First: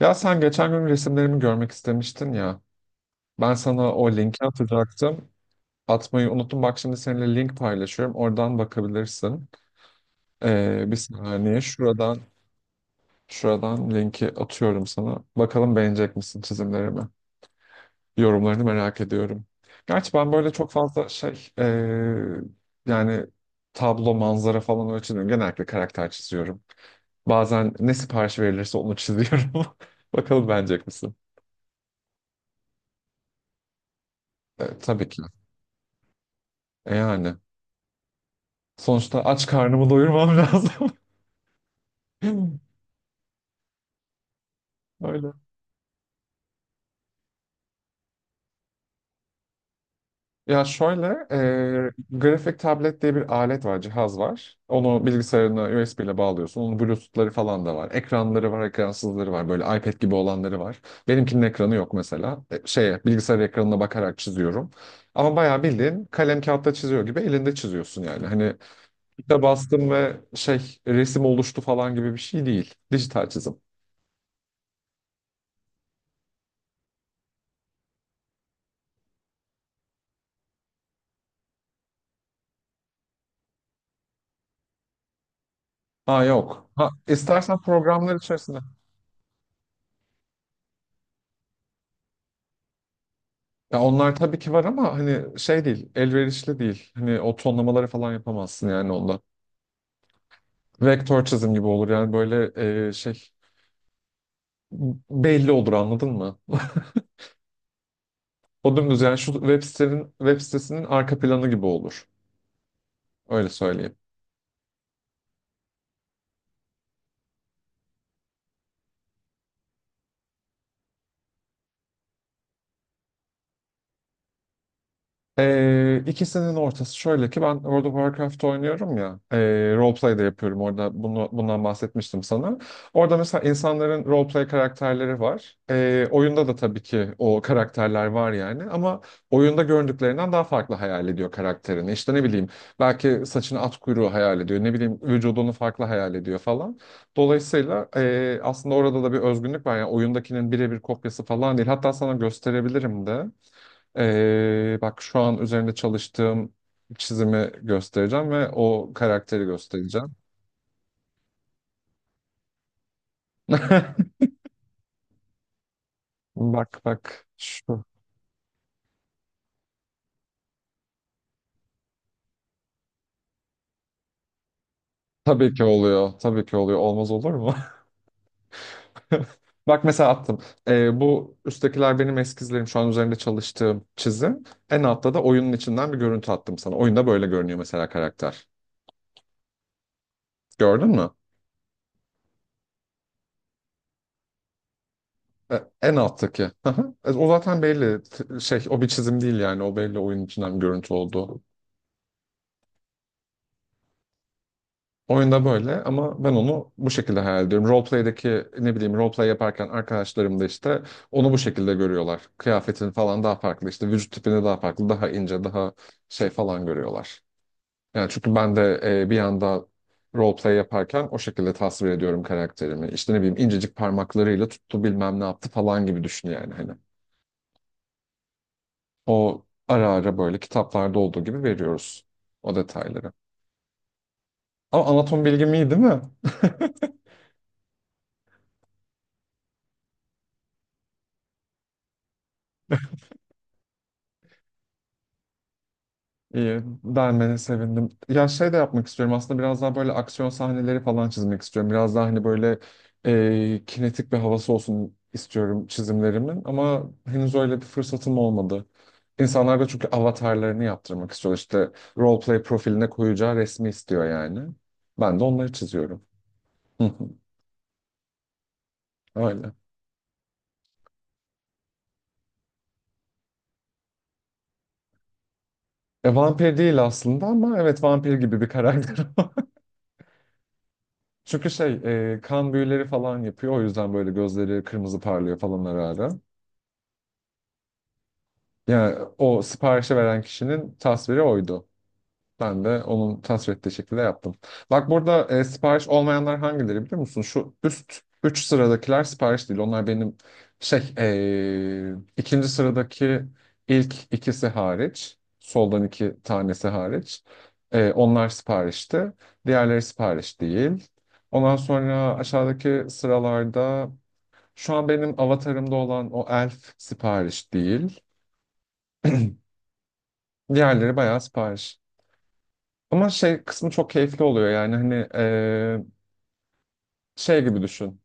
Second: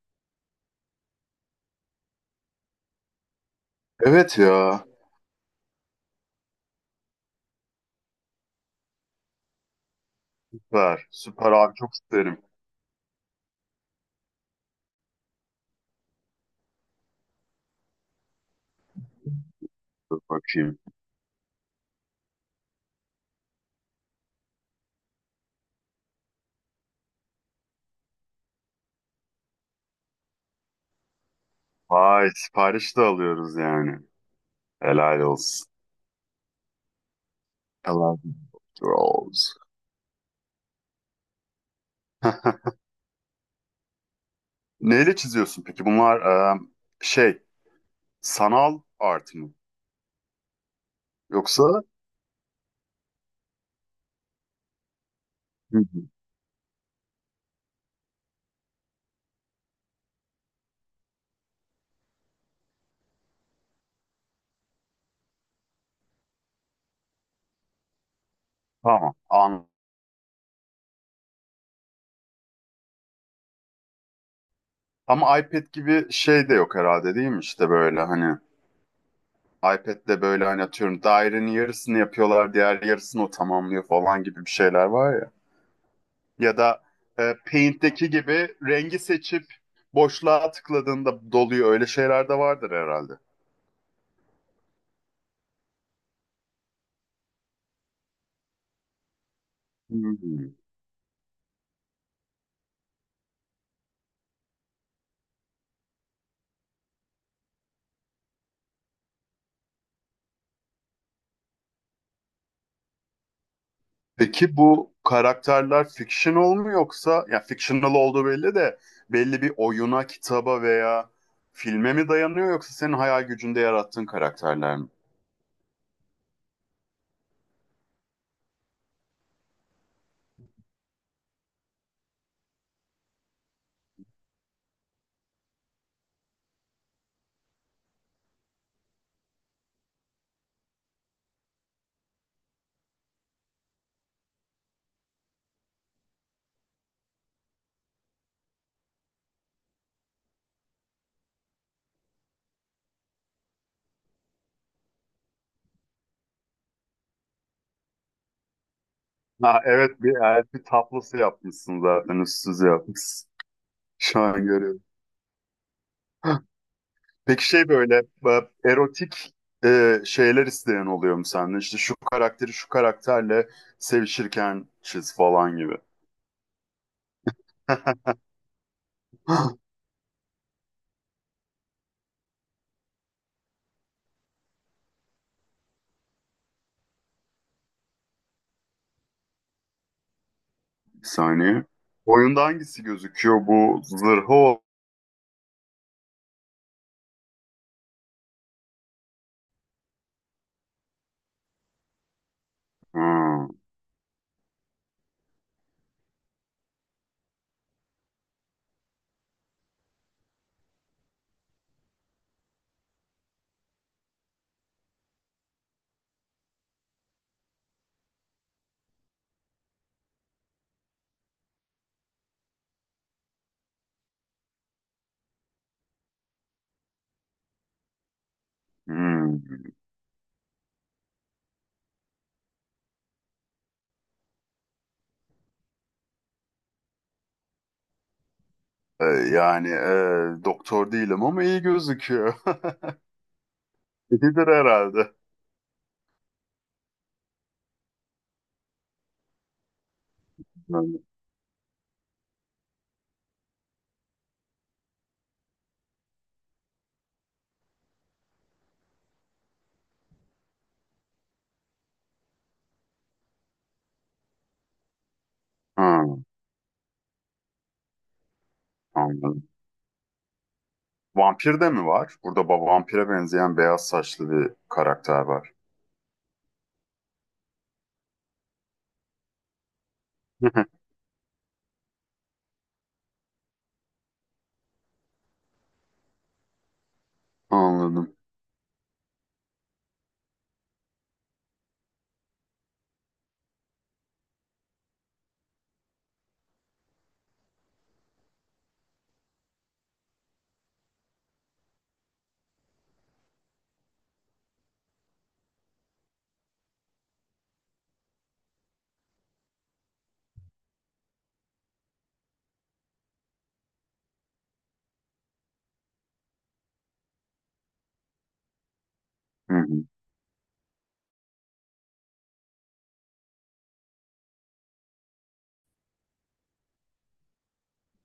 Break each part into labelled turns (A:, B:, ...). A: Ya sen geçen gün resimlerimi görmek istemiştin ya. Ben sana o
B: Evet
A: linki
B: ya.
A: atacaktım. Atmayı unuttum. Bak şimdi seninle link paylaşıyorum. Oradan bakabilirsin. Bir
B: Süper. Süper
A: saniye
B: abi, çok
A: şuradan
B: isterim.
A: şuradan linki atıyorum sana. Bakalım beğenecek misin çizimlerimi? Yorumlarını merak ediyorum. Gerçi
B: Dur
A: ben böyle çok
B: bakayım.
A: fazla şey yani tablo, manzara falan öyle çizmiyorum. Genellikle karakter çiziyorum. Bazen ne sipariş verilirse onu çiziyorum. Bakalım beğenecek misin?
B: Vay, sipariş de alıyoruz yani.
A: Tabii
B: Helal
A: ki.
B: olsun.
A: Yani.
B: Helal
A: Sonuçta aç
B: olsun.
A: karnımı doyurmam lazım.
B: Neyle
A: Öyle.
B: çiziyorsun peki? Bunlar e, şey, sanal art mı?
A: Ya şöyle,
B: Yoksa?
A: grafik tablet diye bir alet var, cihaz var. Onu bilgisayarına
B: Hı hı.
A: USB ile bağlıyorsun. Onun Bluetooth'ları falan da var. Ekranları var, ekransızları var. Böyle iPad gibi olanları var. Benimkinin ekranı yok mesela. Şeye, bilgisayar ekranına bakarak çiziyorum. Ama bayağı bildiğin kalem kağıtta çiziyor gibi elinde çiziyorsun yani. Hani
B: Tamam.
A: de
B: An
A: bastım ve şey resim oluştu falan gibi bir şey değil. Dijital çizim.
B: ama iPad gibi şey de yok herhalde, değil mi? İşte böyle hani iPad'de böyle hani atıyorum dairenin yarısını yapıyorlar, diğer yarısını o tamamlıyor falan gibi bir şeyler var ya.
A: Ha
B: Ya
A: yok.
B: da
A: Ha, istersen
B: Paint'teki
A: programlar
B: gibi
A: içerisinde.
B: rengi seçip boşluğa tıkladığında doluyor. Öyle şeyler de vardır herhalde.
A: Ya onlar tabii ki var ama hani şey değil, elverişli değil. Hani o tonlamaları falan yapamazsın yani onda.
B: Hmm.
A: Vektör çizim gibi olur yani böyle şey belli olur anladın mı? O dümdüz yani şu web sitenin, web sitesinin arka planı gibi olur. Öyle söyleyeyim.
B: Peki bu karakterler fictional mu, yoksa ya fictional olduğu belli de belli bir oyuna, kitaba veya filme mi dayanıyor, yoksa senin hayal gücünde yarattığın karakterler mi?
A: İkisinin ortası şöyle ki ben World of Warcraft oynuyorum ya, roleplay da yapıyorum orada bunu, bundan bahsetmiştim sana. Orada mesela insanların roleplay karakterleri var. Oyunda da tabii ki o karakterler var yani ama oyunda göründüklerinden daha farklı hayal ediyor karakterini. İşte ne bileyim belki saçını at kuyruğu hayal ediyor, ne bileyim vücudunu farklı hayal ediyor falan. Dolayısıyla aslında orada da bir özgünlük var yani oyundakinin birebir kopyası falan değil, hatta sana gösterebilirim de. Bak şu an üzerinde çalıştığım çizimi göstereceğim ve o karakteri
B: Ha evet,
A: göstereceğim.
B: bir elfi tablosu yapmışsın, zaten üstsüz yapmışsın. Şu an görüyorum.
A: Bak bak
B: Peki şey
A: şu.
B: böyle erotik, şeyler isteyen oluyor mu senden? İşte şu karakteri şu karakterle sevişirken çiz
A: Tabii
B: falan
A: ki
B: gibi.
A: oluyor. Tabii ki oluyor. Olmaz olur mu? Bak mesela attım. Bu üsttekiler benim eskizlerim. Şu an üzerinde çalıştığım çizim. En altta da oyunun içinden bir görüntü attım sana. Oyunda böyle görünüyor mesela karakter. Gördün
B: Bir
A: mü?
B: saniye. Oyunda hangisi gözüküyor? Bu zırhı o.
A: E, En alttaki. Hı hı. O zaten belli. Şey, o bir çizim değil yani. O belli oyunun içinden bir görüntü oldu.
B: Hmm,
A: Oyunda böyle ama ben onu bu şekilde hayal ediyorum. Roleplay'deki, ne bileyim, roleplay yaparken arkadaşlarım da işte onu bu şekilde görüyorlar. Kıyafetin falan daha farklı, işte vücut tipini daha farklı, daha ince, daha şey falan görüyorlar. Yani çünkü ben de bir anda roleplay yaparken o şekilde tasvir ediyorum karakterimi. İşte ne bileyim, incecik parmaklarıyla tuttu, bilmem ne yaptı falan gibi düşün yani hani. O
B: hmm.
A: ara ara böyle kitaplarda olduğu gibi veriyoruz o detayları. Ama anatom bilgim iyi değil mi?
B: Yani, doktor değilim ama iyi gözüküyor. İyidir herhalde.
A: İyi, beğenmene sevindim. Ya şey de yapmak istiyorum aslında, biraz daha böyle aksiyon sahneleri
B: Yani,
A: falan çizmek istiyorum. Biraz daha hani böyle kinetik bir havası olsun istiyorum çizimlerimin. Ama henüz öyle bir fırsatım olmadı. İnsanlar da çünkü avatarlarını yaptırmak istiyor. İşte roleplay profiline koyacağı resmi istiyor yani. Ben de onları çiziyorum.
B: hmm,
A: Hı hı.
B: anladım.
A: Öyle.
B: Vampir de mi var? Burada vampire benzeyen beyaz saçlı bir karakter var.
A: Vampir değil aslında ama evet vampir gibi bir karakter. Çünkü şey, kan büyüleri falan yapıyor. O yüzden böyle gözleri kırmızı parlıyor falan ara ara.
B: Anladım.
A: Yani o siparişi veren kişinin tasviri oydu. Ben de onun tasvir ettiği şekilde yaptım. Bak burada sipariş olmayanlar hangileri biliyor musun? Şu üst 3 sıradakiler sipariş değil. Onlar benim şey, ikinci sıradaki ilk ikisi hariç. Soldan iki tanesi hariç. Onlar siparişti. Diğerleri sipariş değil. Ondan sonra aşağıdaki sıralarda şu an benim avatarımda olan o elf sipariş değil.
B: Hı hı.
A: Diğerleri bayağı sipariş. Ama şey kısmı çok keyifli oluyor yani hani şey gibi düşün.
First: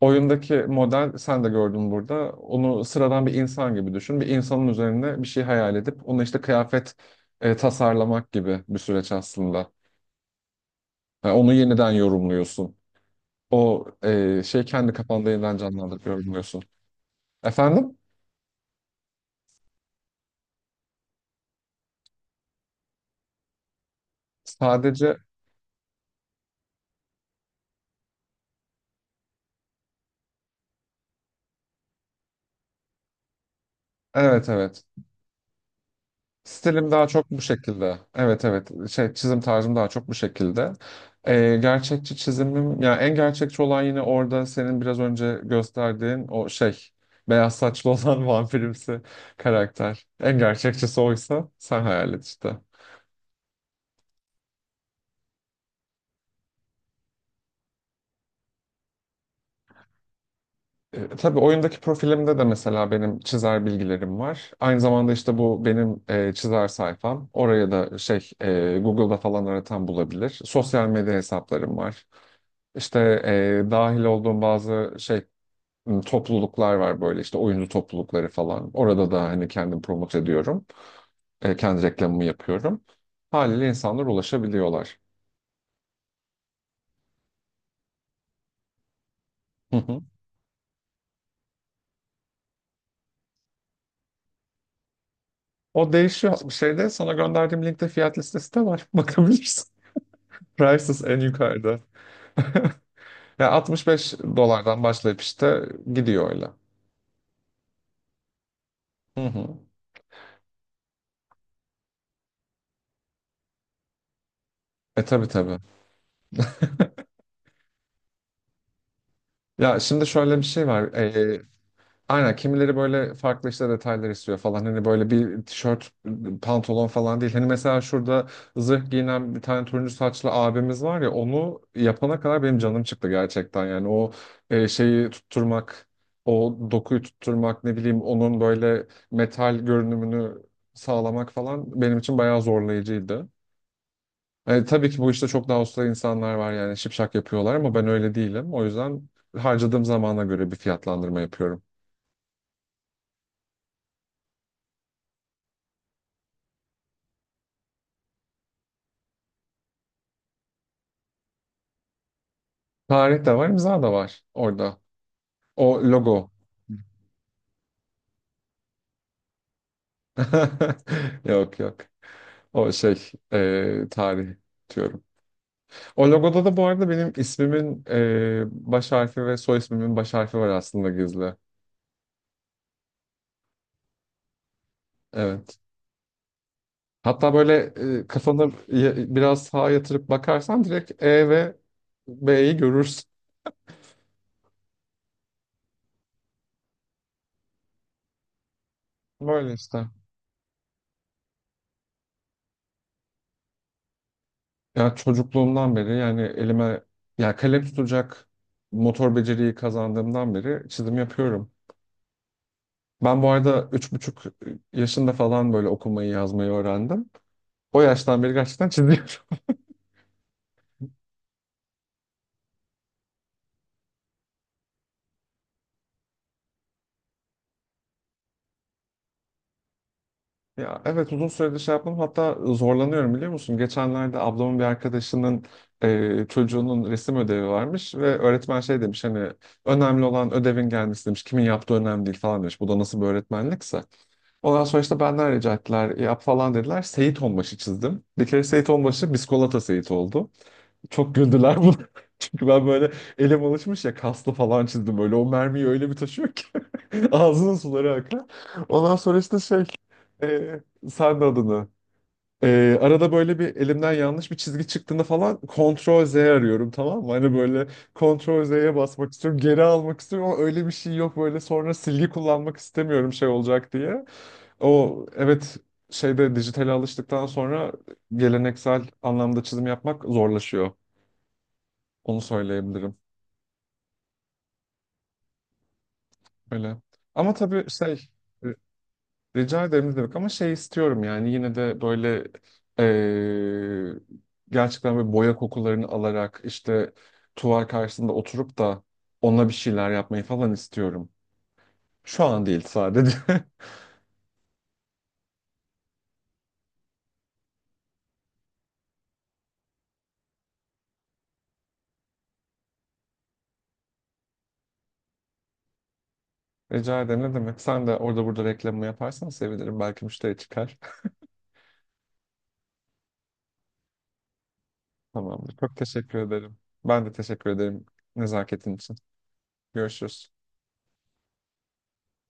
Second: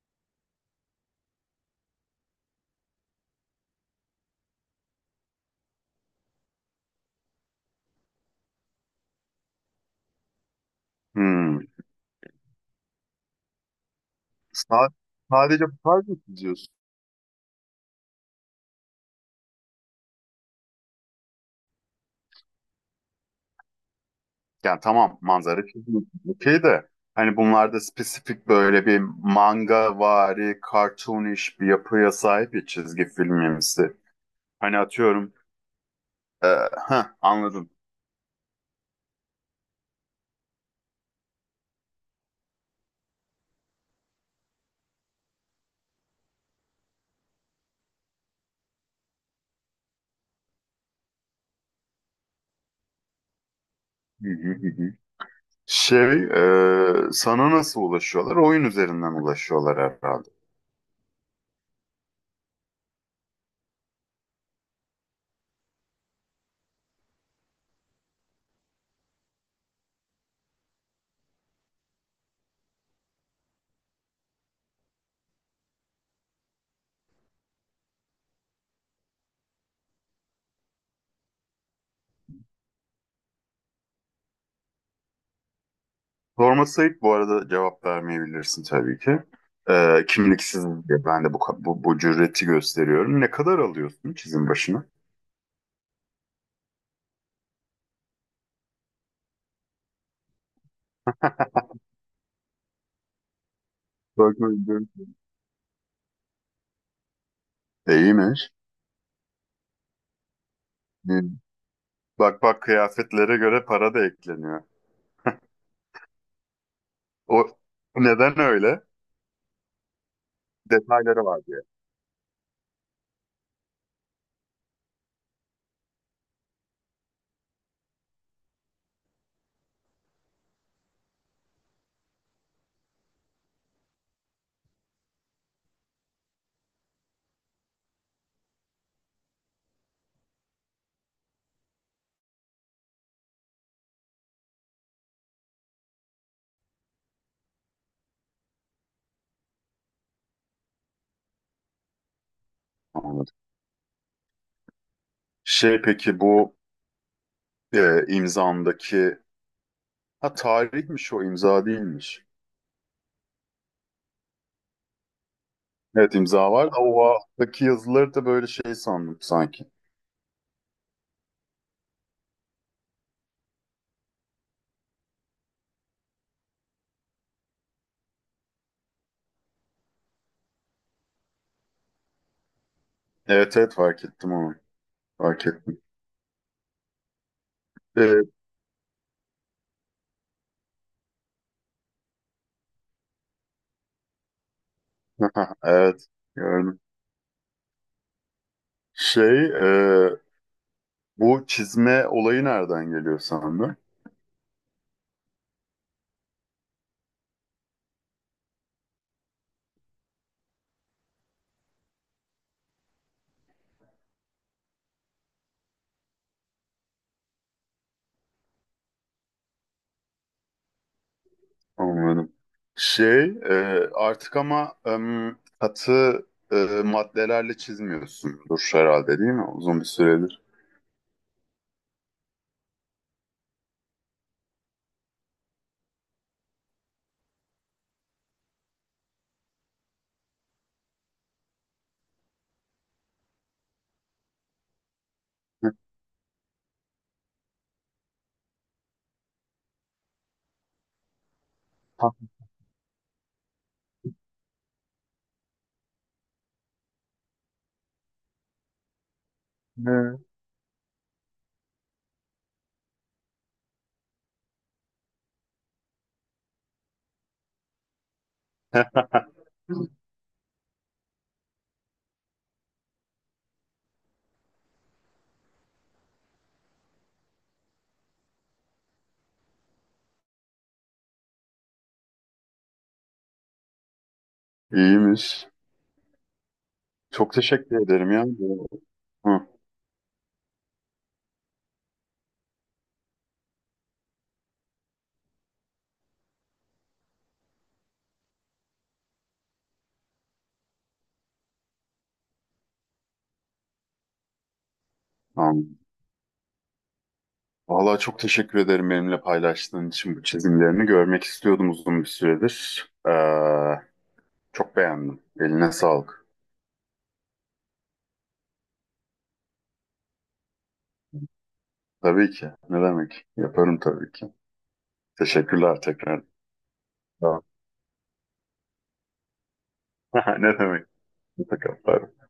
A: Oyundaki model sen de gördün burada. Onu sıradan bir insan gibi düşün. Bir insanın üzerine bir şey hayal edip onu işte kıyafet tasarlamak gibi bir süreç aslında. Yani onu
B: Hmm.
A: yeniden yorumluyorsun. O şey,
B: Sa-
A: kendi kafanda yeniden
B: sadece
A: canlandırıp
B: park mı
A: yorumluyorsun.
B: çiziyorsun?
A: Efendim?
B: Yani tamam,
A: Sadece
B: manzara çiziyorsun. Okey de hani bunlarda spesifik böyle bir manga vari, cartoonish bir yapıya sahip ya, çizgi filmimsi.
A: evet
B: Hani
A: evet.
B: atıyorum e,
A: Stilim daha çok bu
B: anladım.
A: şekilde. Evet evet, şey, çizim tarzım daha çok bu şekilde. Gerçekçi çizimim yani, en gerçekçi olan yine orada senin biraz önce gösterdiğin o şey, beyaz saçlı olan, vampirimsi karakter. En gerçekçisi oysa sen hayal et işte.
B: Hı hı, hı hı. Şey, sana nasıl ulaşıyorlar? Oyun üzerinden ulaşıyorlar herhalde.
A: Tabii oyundaki profilimde de mesela benim çizer bilgilerim var. Aynı zamanda işte bu benim çizer sayfam. Oraya da şey, Google'da falan aratan bulabilir. Sosyal medya hesaplarım var. İşte dahil olduğum bazı şey, topluluklar var, böyle işte oyuncu toplulukları falan. Orada da hani kendim promote ediyorum. Kendi reklamımı yapıyorum. Haliyle insanlar ulaşabiliyorlar.
B: Sorması ayıp bu arada, cevap vermeyebilirsin tabii ki.
A: Hı hı.
B: E, kimliksiz diye ben de bu cüreti gösteriyorum. Ne kadar alıyorsun çizim başına?
A: O değişiyor. Şeyde sana gönderdiğim linkte fiyat listesi de var. Bakabilirsin. Prices en yukarıda. Ya 65
B: Bakma.
A: dolardan başlayıp işte gidiyor öyle.
B: E, İyiymiş.
A: Hı hı.
B: Bir- Bak bak, kıyafetlere göre para da ekleniyor.
A: Tabii tabii.
B: O neden öyle?
A: Ya şimdi şöyle bir şey var.
B: Detayları var diye.
A: Aynen, kimileri böyle farklı işte detaylar istiyor falan. Hani böyle bir tişört, pantolon falan değil. Hani mesela şurada zırh giyinen bir tane turuncu saçlı abimiz var ya, onu yapana kadar benim canım çıktı gerçekten. Yani o şeyi tutturmak, o dokuyu tutturmak, ne bileyim onun böyle metal görünümünü sağlamak falan benim için bayağı zorlayıcıydı. Tabii ki bu işte çok daha usta insanlar var yani, şipşak yapıyorlar ama ben öyle değilim. O yüzden harcadığım zamana göre bir fiyatlandırma yapıyorum.
B: Anladım. Şey peki bu imzandaki, ha tarihmiş, o imza değilmiş.
A: Tarih de var, imza da var orada. O
B: Evet
A: logo.
B: imza var da o alttaki yazıları da böyle şey sandım sanki.
A: Yok yok. O şey, tarih diyorum. O logoda da bu arada benim ismimin baş harfi ve soy ismimin baş harfi var aslında, gizli.
B: Evet evet, fark ettim onu. Fark
A: Evet.
B: ettim.
A: Hatta böyle
B: Evet.
A: kafanı biraz sağa yatırıp bakarsan direkt E ve B'yi görürsün.
B: Evet, gördüm. Şey,
A: Böyle işte.
B: e, bu çizme olayı nereden geliyor sandın?
A: Ya çocukluğumdan beri yani, elime ya kalem tutacak motor beceriyi kazandığımdan beri çizim yapıyorum. Ben bu arada 3,5 yaşında falan böyle okumayı yazmayı öğrendim. O yaştan beri gerçekten çiziyorum.
B: Anladım. Şey, artık ama katı e, maddelerle çizmiyorsundur herhalde, değil mi? Uzun bir süredir.
A: Ya evet, uzun süredir şey yapmam hatta, zorlanıyorum biliyor musun? Geçenlerde ablamın bir arkadaşının çocuğunun resim ödevi varmış ve öğretmen şey demiş hani, önemli olan ödevin gelmesi demiş. Kimin yaptığı önemli değil falan demiş. Bu da nasıl bir öğretmenlikse. Ondan sonra işte benden rica ettiler, yap falan dediler. Seyit Onbaşı çizdim. Bir kere Seyit Onbaşı biskolata Seyit oldu. Çok güldüler buna.
B: Ha,
A: Çünkü ben böyle elim alışmış ya, kaslı falan çizdim böyle. O mermiyi öyle bir taşıyor ki. Ağzının suları akar. Ondan sonra işte şey,
B: e,
A: e, sen de adını. Arada böyle bir elimden yanlış bir çizgi çıktığında falan Ctrl Z arıyorum tamam mı? Hani böyle Ctrl Z'ye basmak istiyorum, geri almak istiyorum ama öyle bir şey yok böyle, sonra silgi kullanmak istemiyorum şey olacak diye. O evet, şeyde dijitale alıştıktan sonra geleneksel anlamda çizim yapmak zorlaşıyor. Onu söyleyebilirim.
B: İyiymiş.
A: Öyle. Ama
B: Çok
A: tabii
B: teşekkür
A: şey,
B: ederim ya.
A: e,
B: Hı,
A: rica ederim ne demek, ama şey istiyorum yani yine de böyle eee, gerçekten böyle boya kokularını alarak işte tuval karşısında oturup da onunla bir şeyler yapmayı falan istiyorum. Şu an değil sadece.
B: tamam. Vallahi çok teşekkür ederim benimle paylaştığın için bu çizimlerini. Görmek istiyordum uzun bir süredir. Çok beğendim. Eline sağlık.
A: Rica ederim ne demek. Sen de orada burada reklamı yaparsan sevinirim. Belki müşteri çıkar.
B: Tabii ki. Ne demek? Yaparım tabii ki.
A: Tamamdır. Çok
B: Teşekkürler
A: teşekkür
B: tekrar.
A: ederim. Ben de
B: Tamam.
A: teşekkür ederim nezaketin için. Görüşürüz.
B: Ne demek? Hoşça kal. Bay bay.